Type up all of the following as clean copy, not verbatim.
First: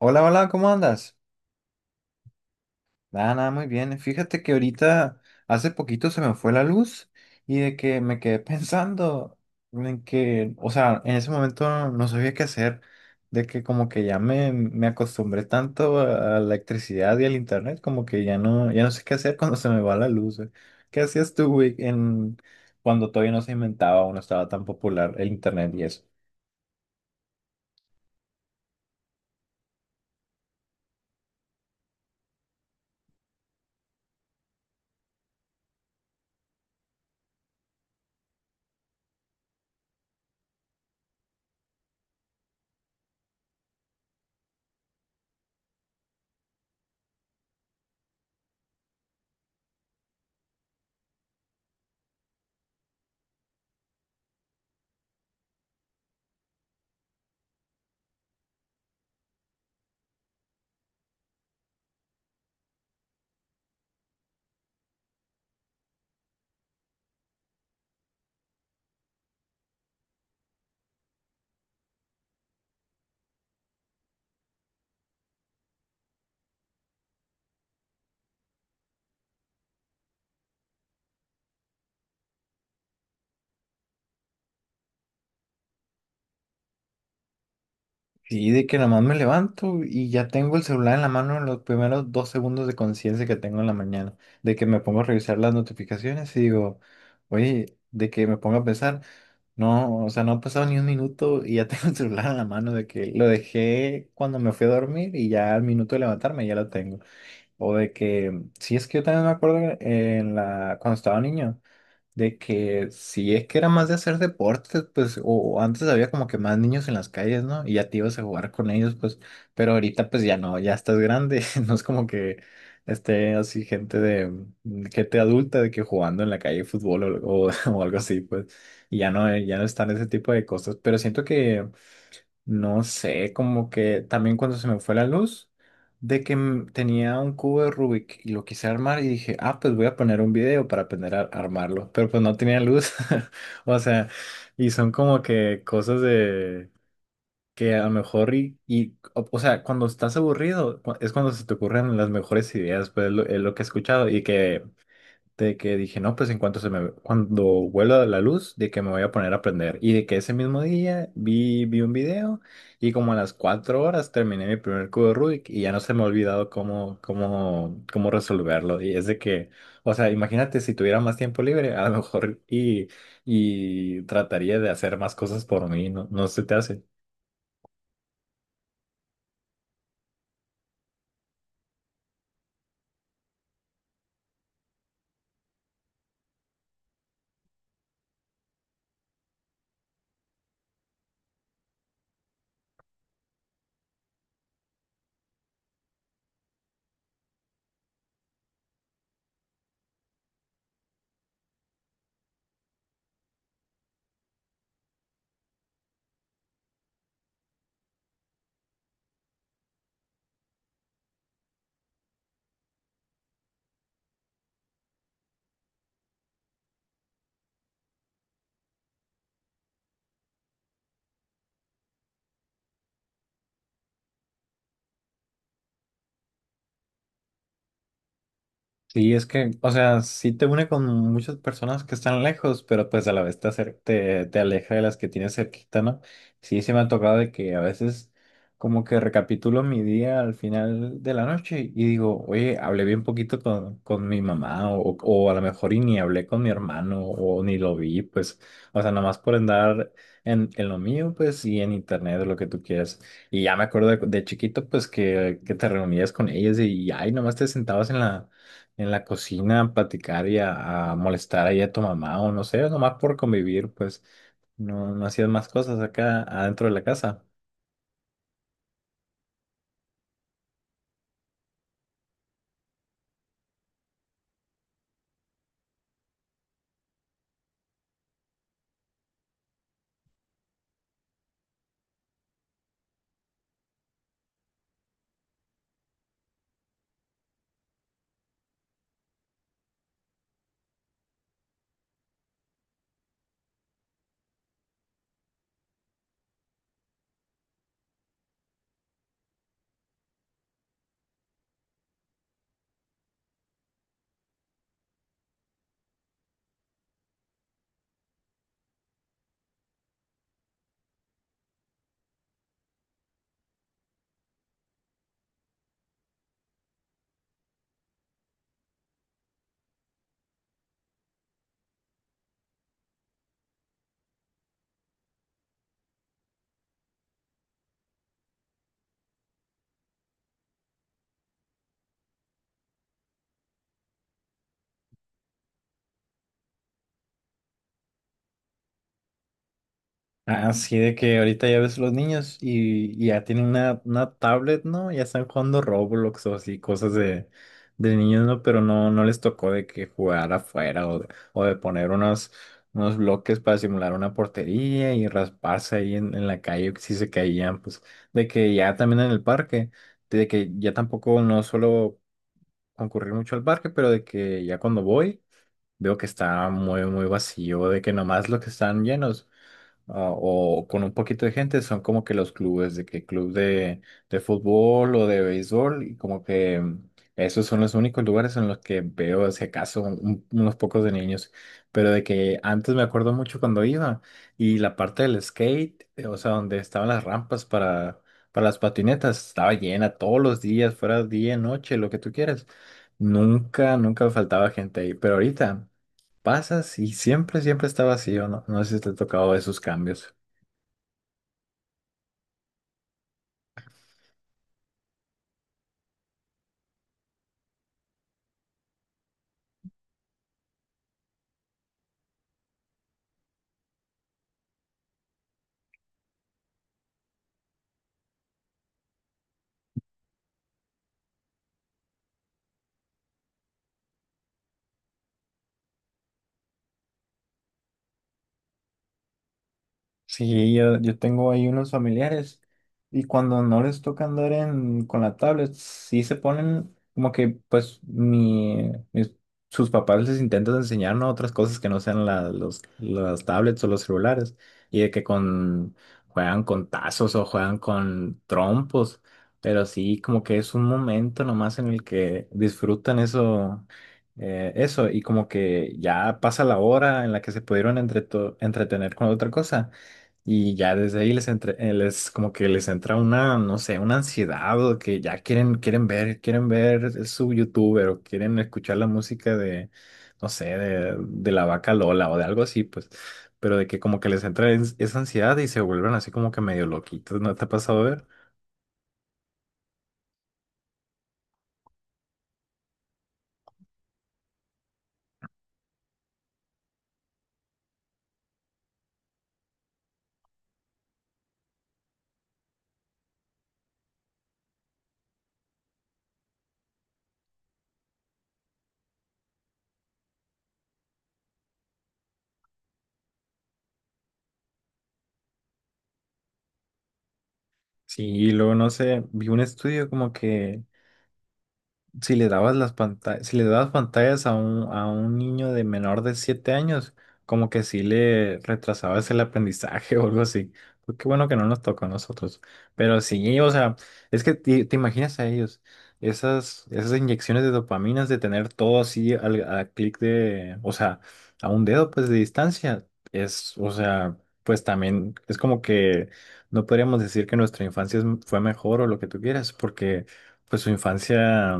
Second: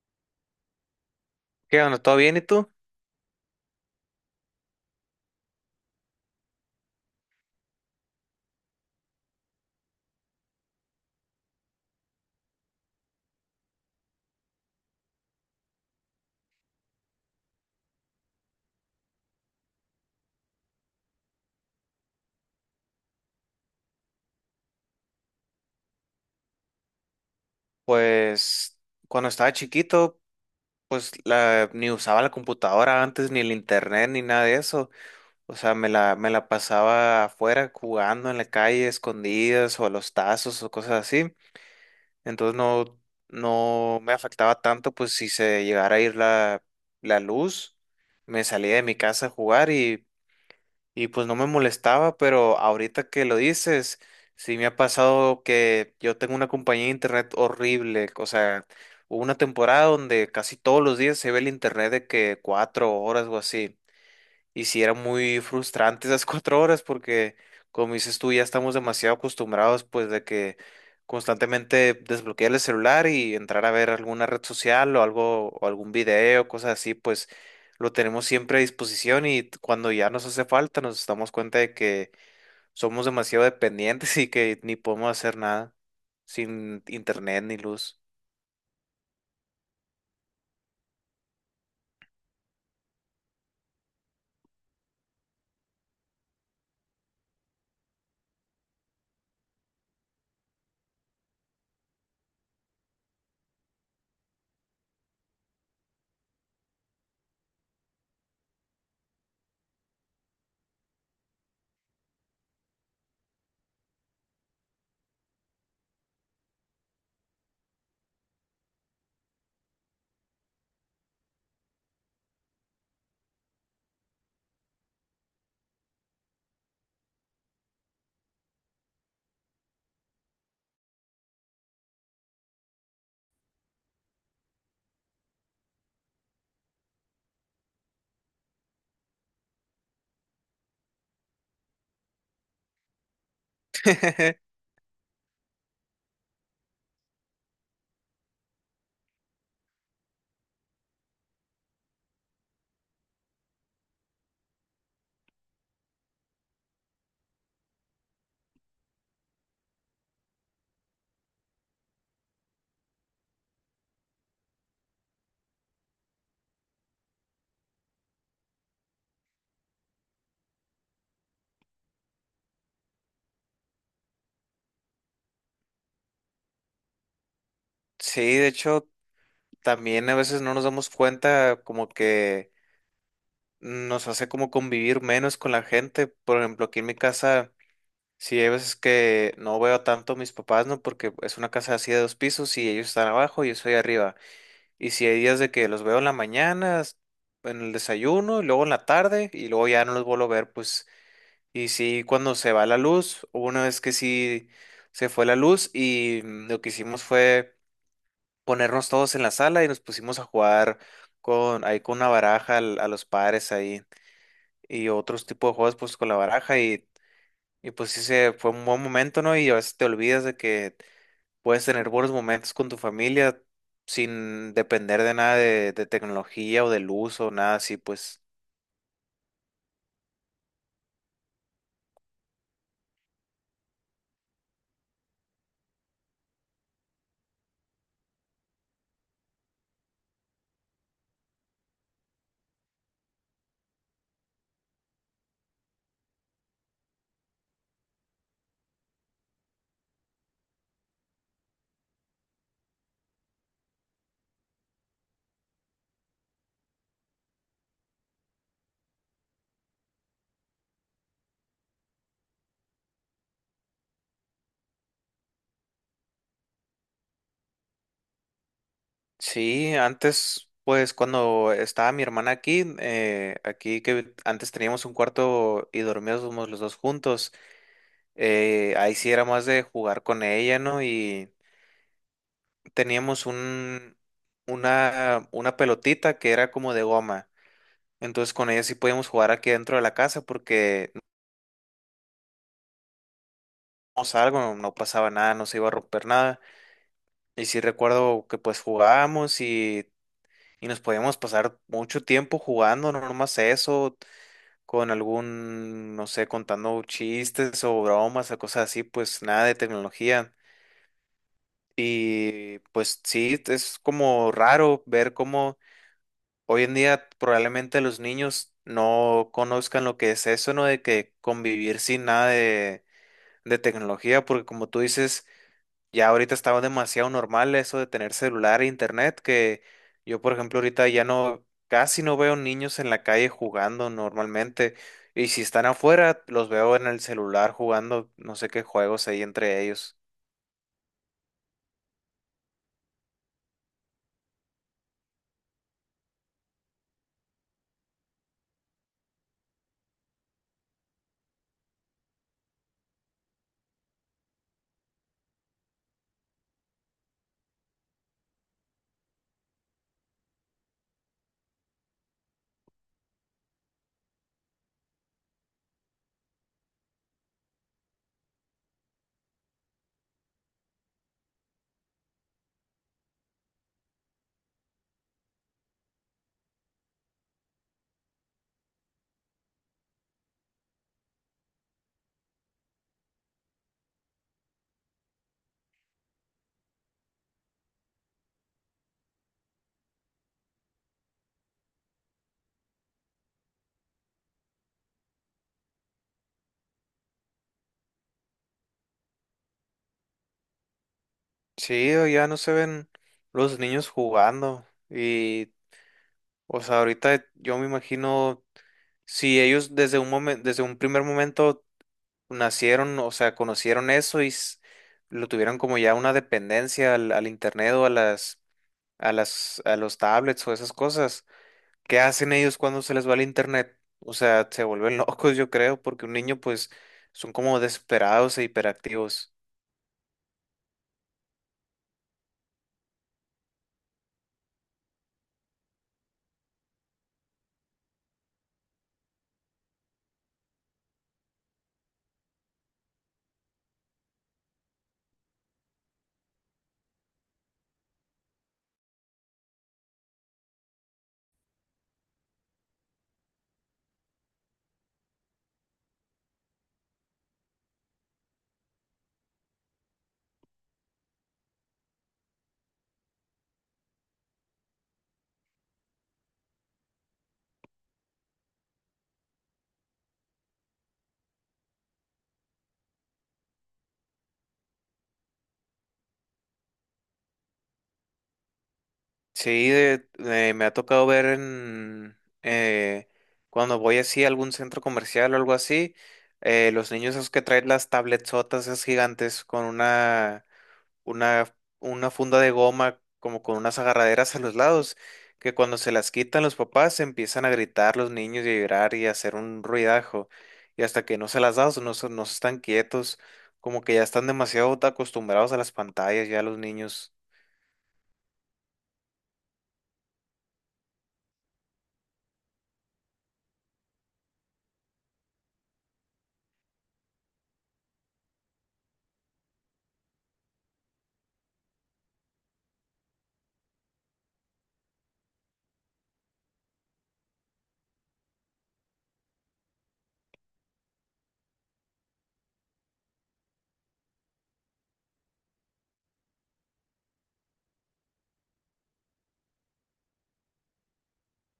Hola, hola, ¿cómo andas? ¿Qué onda? ¿Todo bien y tú? Nada, nada, muy bien. Fíjate que ahorita hace poquito se me fue la luz y de que me quedé pensando en que, o sea, en ese momento no sabía qué hacer, de que como que ya me acostumbré tanto a la electricidad y al internet, como que ya no, ya no sé qué hacer cuando se me va la luz, güey. ¿Qué hacías tú, güey, en cuando todavía no se inventaba o no estaba tan popular el internet y eso? Pues cuando estaba chiquito, pues ni usaba la computadora antes, ni el internet, ni nada de eso. O sea, me la pasaba afuera jugando en la calle, escondidas, o a los tazos, o cosas así. Entonces no, no me afectaba tanto, pues si se llegara a ir la luz, me salía de mi casa a jugar. Y pues no me molestaba, pero ahorita que lo dices, sí me ha pasado que yo tengo una compañía de internet horrible. O sea, hubo una temporada donde casi todos los días se ve el internet de que cuatro horas o así. Y sí, era muy frustrante esas cuatro horas porque, como dices tú, ya estamos demasiado acostumbrados, pues de que constantemente desbloquear el celular y entrar a ver alguna red social o algo, o algún video, cosas así, pues lo tenemos siempre a disposición, y cuando ya nos hace falta nos damos cuenta de que somos demasiado dependientes y que ni podemos hacer nada sin internet ni luz. Sí, de que nomás me levanto y ya tengo el celular en la mano en los primeros 2 segundos de conciencia que tengo en la mañana. De que me pongo a revisar las notificaciones y digo, oye, de que me pongo a pensar, no, o sea, no ha pasado ni un minuto y ya tengo el celular en la mano, de que lo dejé cuando me fui a dormir y ya al minuto de levantarme ya lo tengo. O de que, sí, es que yo también me acuerdo cuando estaba niño de que si es que era más de hacer deportes, pues, o antes había como que más niños en las calles, ¿no? Y ya te ibas a jugar con ellos, pues, pero ahorita pues ya no, ya estás grande, no es como que esté así gente de gente adulta de que jugando en la calle fútbol o algo así, pues, y ya no, ya no están ese tipo de cosas, pero siento que no sé, como que también cuando se me fue la luz, de que tenía un cubo de Rubik y lo quise armar y dije, ah, pues voy a poner un video para aprender a armarlo, pero pues no tenía luz. O sea, y son como que cosas de que a lo mejor o sea, cuando estás aburrido es cuando se te ocurren las mejores ideas, pues es lo que he escuchado y que de que dije, no, pues en cuanto se me, cuando vuelva la luz, de que me voy a poner a aprender. Y de que ese mismo día vi un video y como a las 4 horas terminé mi primer cubo de Rubik y ya no se me ha olvidado cómo resolverlo. Y es de que, o sea, imagínate si tuviera más tiempo libre, a lo mejor y trataría de hacer más cosas por mí, ¿no? ¿No se te hace? Sí, de hecho, también a veces no nos damos cuenta como que nos hace como convivir menos con la gente. Por ejemplo, aquí en mi casa, sí hay veces que no veo tanto a mis papás, ¿no? Porque es una casa así de dos pisos y ellos están abajo y yo estoy arriba. Y si hay días de que los veo en la mañana, en el desayuno, y luego en la tarde, y luego ya no los vuelvo a ver, pues. Y sí, cuando se va la luz, hubo una vez que sí se fue la luz y mm, lo que hicimos fue ponernos todos en la sala, y nos pusimos a jugar con, ahí con una baraja, a los padres ahí, y otros tipos de juegos pues con la baraja. Y, y pues sí, se fue un buen momento, ¿no? Y a veces te olvidas de que puedes tener buenos momentos con tu familia sin depender de nada de, de tecnología o del uso, nada así, pues Sí, es que, o sea, sí te une con muchas personas que están lejos, pero pues a la vez te aleja de las que tienes cerquita, ¿no? Sí, se me ha tocado de que a veces como que recapitulo mi día al final de la noche y digo, oye, hablé bien poquito con mi mamá o a lo mejor y ni hablé con mi hermano o ni lo vi, pues, o sea, nada más por andar en lo mío, pues, y en internet o lo que tú quieras. Y ya me acuerdo de chiquito, pues, que te reunías con ellos y, ay, nomás te sentabas en la cocina a platicar a molestar ahí a tu mamá o no sé, nomás por convivir, pues no, no hacías más cosas acá adentro de la casa. sí. Antes pues cuando estaba mi hermana aquí, aquí que antes teníamos un cuarto y dormíamos los dos juntos, ahí sí era más de jugar con ella, ¿no? Y teníamos un... una pelotita que era como de goma. Entonces con ella sí podíamos jugar aquí dentro de la casa porque no salgo, no, no pasaba nada, no se iba a romper nada. Y sí recuerdo que pues jugábamos, y nos podíamos pasar mucho tiempo jugando, no nomás eso, con algún, no sé, contando chistes o bromas o cosas así, pues nada de tecnología. Y pues sí, es como raro ver cómo hoy en día probablemente los niños no conozcan lo que es eso, ¿no? De que convivir sin nada de tecnología, porque como tú dices, ya ahorita estaba demasiado normal eso de tener celular e internet, que yo, por ejemplo, ahorita ya no, casi no veo niños en la calle jugando normalmente, y si están afuera, los veo en el celular jugando, no sé qué juegos hay entre ellos. Así de que ahorita ya ves los niños y ya tienen una tablet, ¿no? Ya están jugando Roblox o así, cosas de niños, ¿no? Pero no, no les tocó de que jugar afuera o de poner unos, unos bloques para simular una portería y rasparse ahí en la calle si se caían, pues de que ya también en el parque, de que ya tampoco no suelo concurrir mucho al parque, pero de que ya cuando voy veo que está muy, muy vacío, de que nomás los que están llenos ah, o con un poquito de gente son como que los clubes, de que club de fútbol o de béisbol, y como que mm, esos son los únicos lugares en los que veo, si acaso, unos pocos de niños, pero de que antes me acuerdo mucho cuando iba y la parte del skate, o sea, donde estaban las rampas para las patinetas, estaba llena todos los días, fuera día, noche, lo que tú quieras. Nunca, nunca faltaba gente ahí, pero ahorita pasas y siempre, siempre está vacío, ¿no? No sé si te ha tocado esos cambios. Sí, o ya no se ven los niños jugando, y, o sea, ahorita yo me imagino, si ellos desde un momento, desde un primer momento nacieron, o sea, conocieron eso y lo tuvieron como ya una dependencia al internet o a a las, a los tablets o esas cosas. ¿Qué hacen ellos cuando se les va el internet? O sea, se vuelven locos, yo creo, porque un niño, pues, son como desesperados e hiperactivos. Sí, yo tengo ahí unos familiares y cuando no les toca andar con la tablet, sí se ponen como que pues sus papás les intentan enseñar ¿no? otras cosas que no sean las tablets o los celulares y de que con, juegan con tazos o juegan con trompos, pero sí como que es un momento nomás en el que disfrutan eso. Eh, eso, y como que ya pasa la hora en la que se pudieron entretener con otra cosa. Y ya desde ahí les entre les como que les entra una, no sé, una ansiedad o que ya quieren, quieren ver su youtuber o quieren escuchar la música de, no sé, de la vaca Lola o de algo así, pues, pero de que como que esa ansiedad y se vuelven así como que medio loquitos, ¿no te ha pasado a ver? Sí, me ha tocado ver en eh, cuando voy así a algún centro comercial o algo así, los niños esos que traen las tabletzotas esas gigantes con una, una funda de goma como con unas agarraderas a los lados, que cuando se las quitan los papás empiezan a gritar los niños y a llorar y a hacer un ruidajo. Y hasta que no se las das, no, no se están quietos, como que ya están demasiado acostumbrados a las pantallas ya los niños. Sí, y luego no sé, vi un estudio como que si le dabas las pantallas, si le dabas pantallas a a un niño de menor de 7 años, como que sí le retrasabas el aprendizaje o algo así. Pues qué bueno que no nos tocó a nosotros. Pero sí, o sea, es que te imaginas a ellos, esas inyecciones de dopaminas de tener todo así a clic de, o sea, a un dedo pues de distancia, es, o sea, pues también es como que no podríamos decir que nuestra infancia fue mejor o lo que tú quieras, porque pues su infancia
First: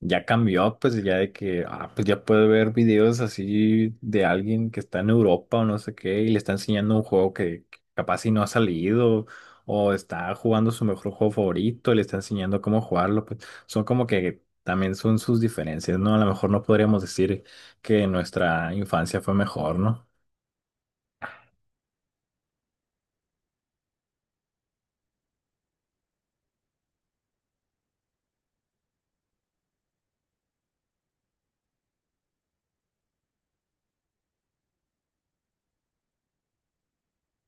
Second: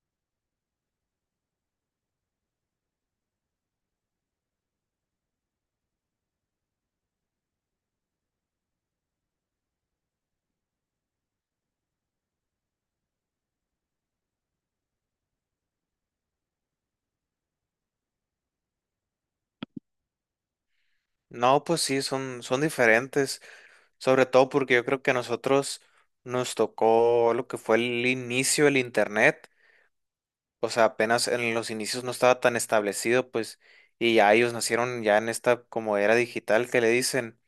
ya cambió, pues ya de que, ah, pues ya puede ver videos así de alguien que está en Europa o no sé qué y le está enseñando un juego que capaz si no ha salido o está jugando su mejor juego favorito y le está enseñando cómo jugarlo, pues son como que también son sus diferencias, ¿no? A lo mejor no podríamos decir que nuestra infancia fue mejor, ¿no? No, pues sí, son, son diferentes, sobre todo porque yo creo que a nosotros nos tocó lo que fue el inicio del internet. O sea, apenas en los inicios no estaba tan establecido, pues, y ya ellos nacieron ya en esta como era digital que le dicen,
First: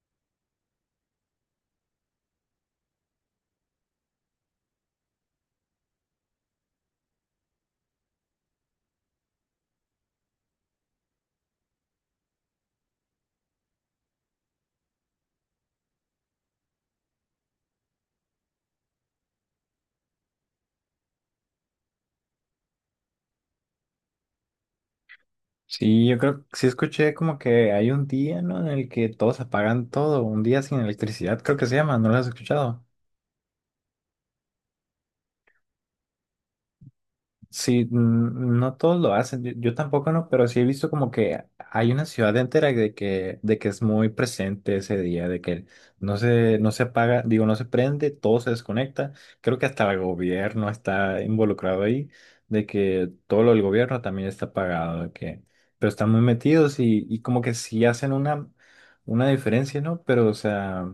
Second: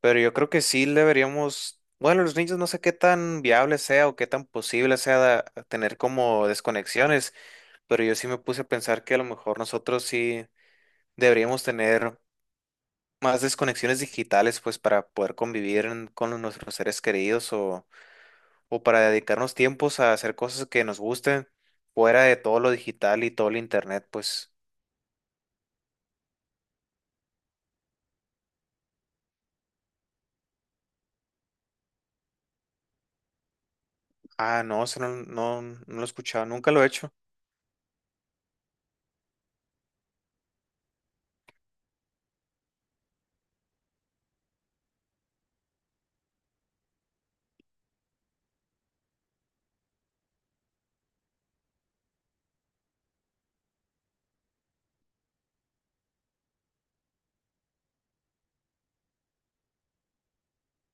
pero yo creo que sí deberíamos, bueno, los niños no sé qué tan viable sea o qué tan posible sea tener como desconexiones, pero yo sí me puse a pensar que a lo mejor nosotros sí deberíamos tener más desconexiones digitales, pues, para poder convivir con nuestros seres queridos, o para dedicarnos tiempos a hacer cosas que nos gusten fuera de todo lo digital y todo el internet, pues. Sí, yo creo que sí escuché como que hay un día, ¿no? En el que todos apagan todo, un día sin electricidad, creo que se llama, ¿no lo has escuchado? Ah, no, eso no, no, no lo he escuchado, nunca lo he hecho. Sí, mm, no todos lo hacen, yo tampoco no, pero sí he visto como que hay una ciudad entera de que es muy presente ese día, de que no se apaga, digo, no se prende, todo se desconecta. Creo que hasta el gobierno está involucrado ahí, de que todo lo del gobierno también está apagado, de que, pero están muy metidos y como que sí hacen una diferencia, ¿no? Pero, o sea,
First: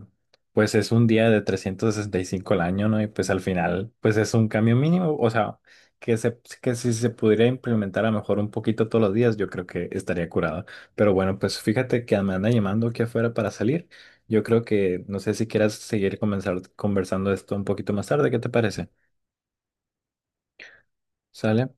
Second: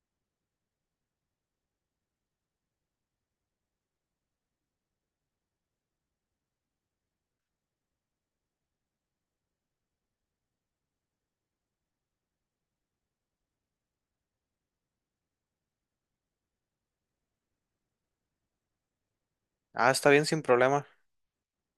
pues es un día de 365 al año, ¿no? Y pues al final, pues es un cambio mínimo, o sea que si se pudiera implementar a lo mejor un poquito todos los días, yo creo que estaría curado. Pero bueno, pues fíjate que me anda llamando aquí afuera para salir. Yo creo que no sé si quieras seguir comenzar, conversando esto un poquito más tarde, ¿qué te parece? Ah, está bien, sin problema. ¿Sale?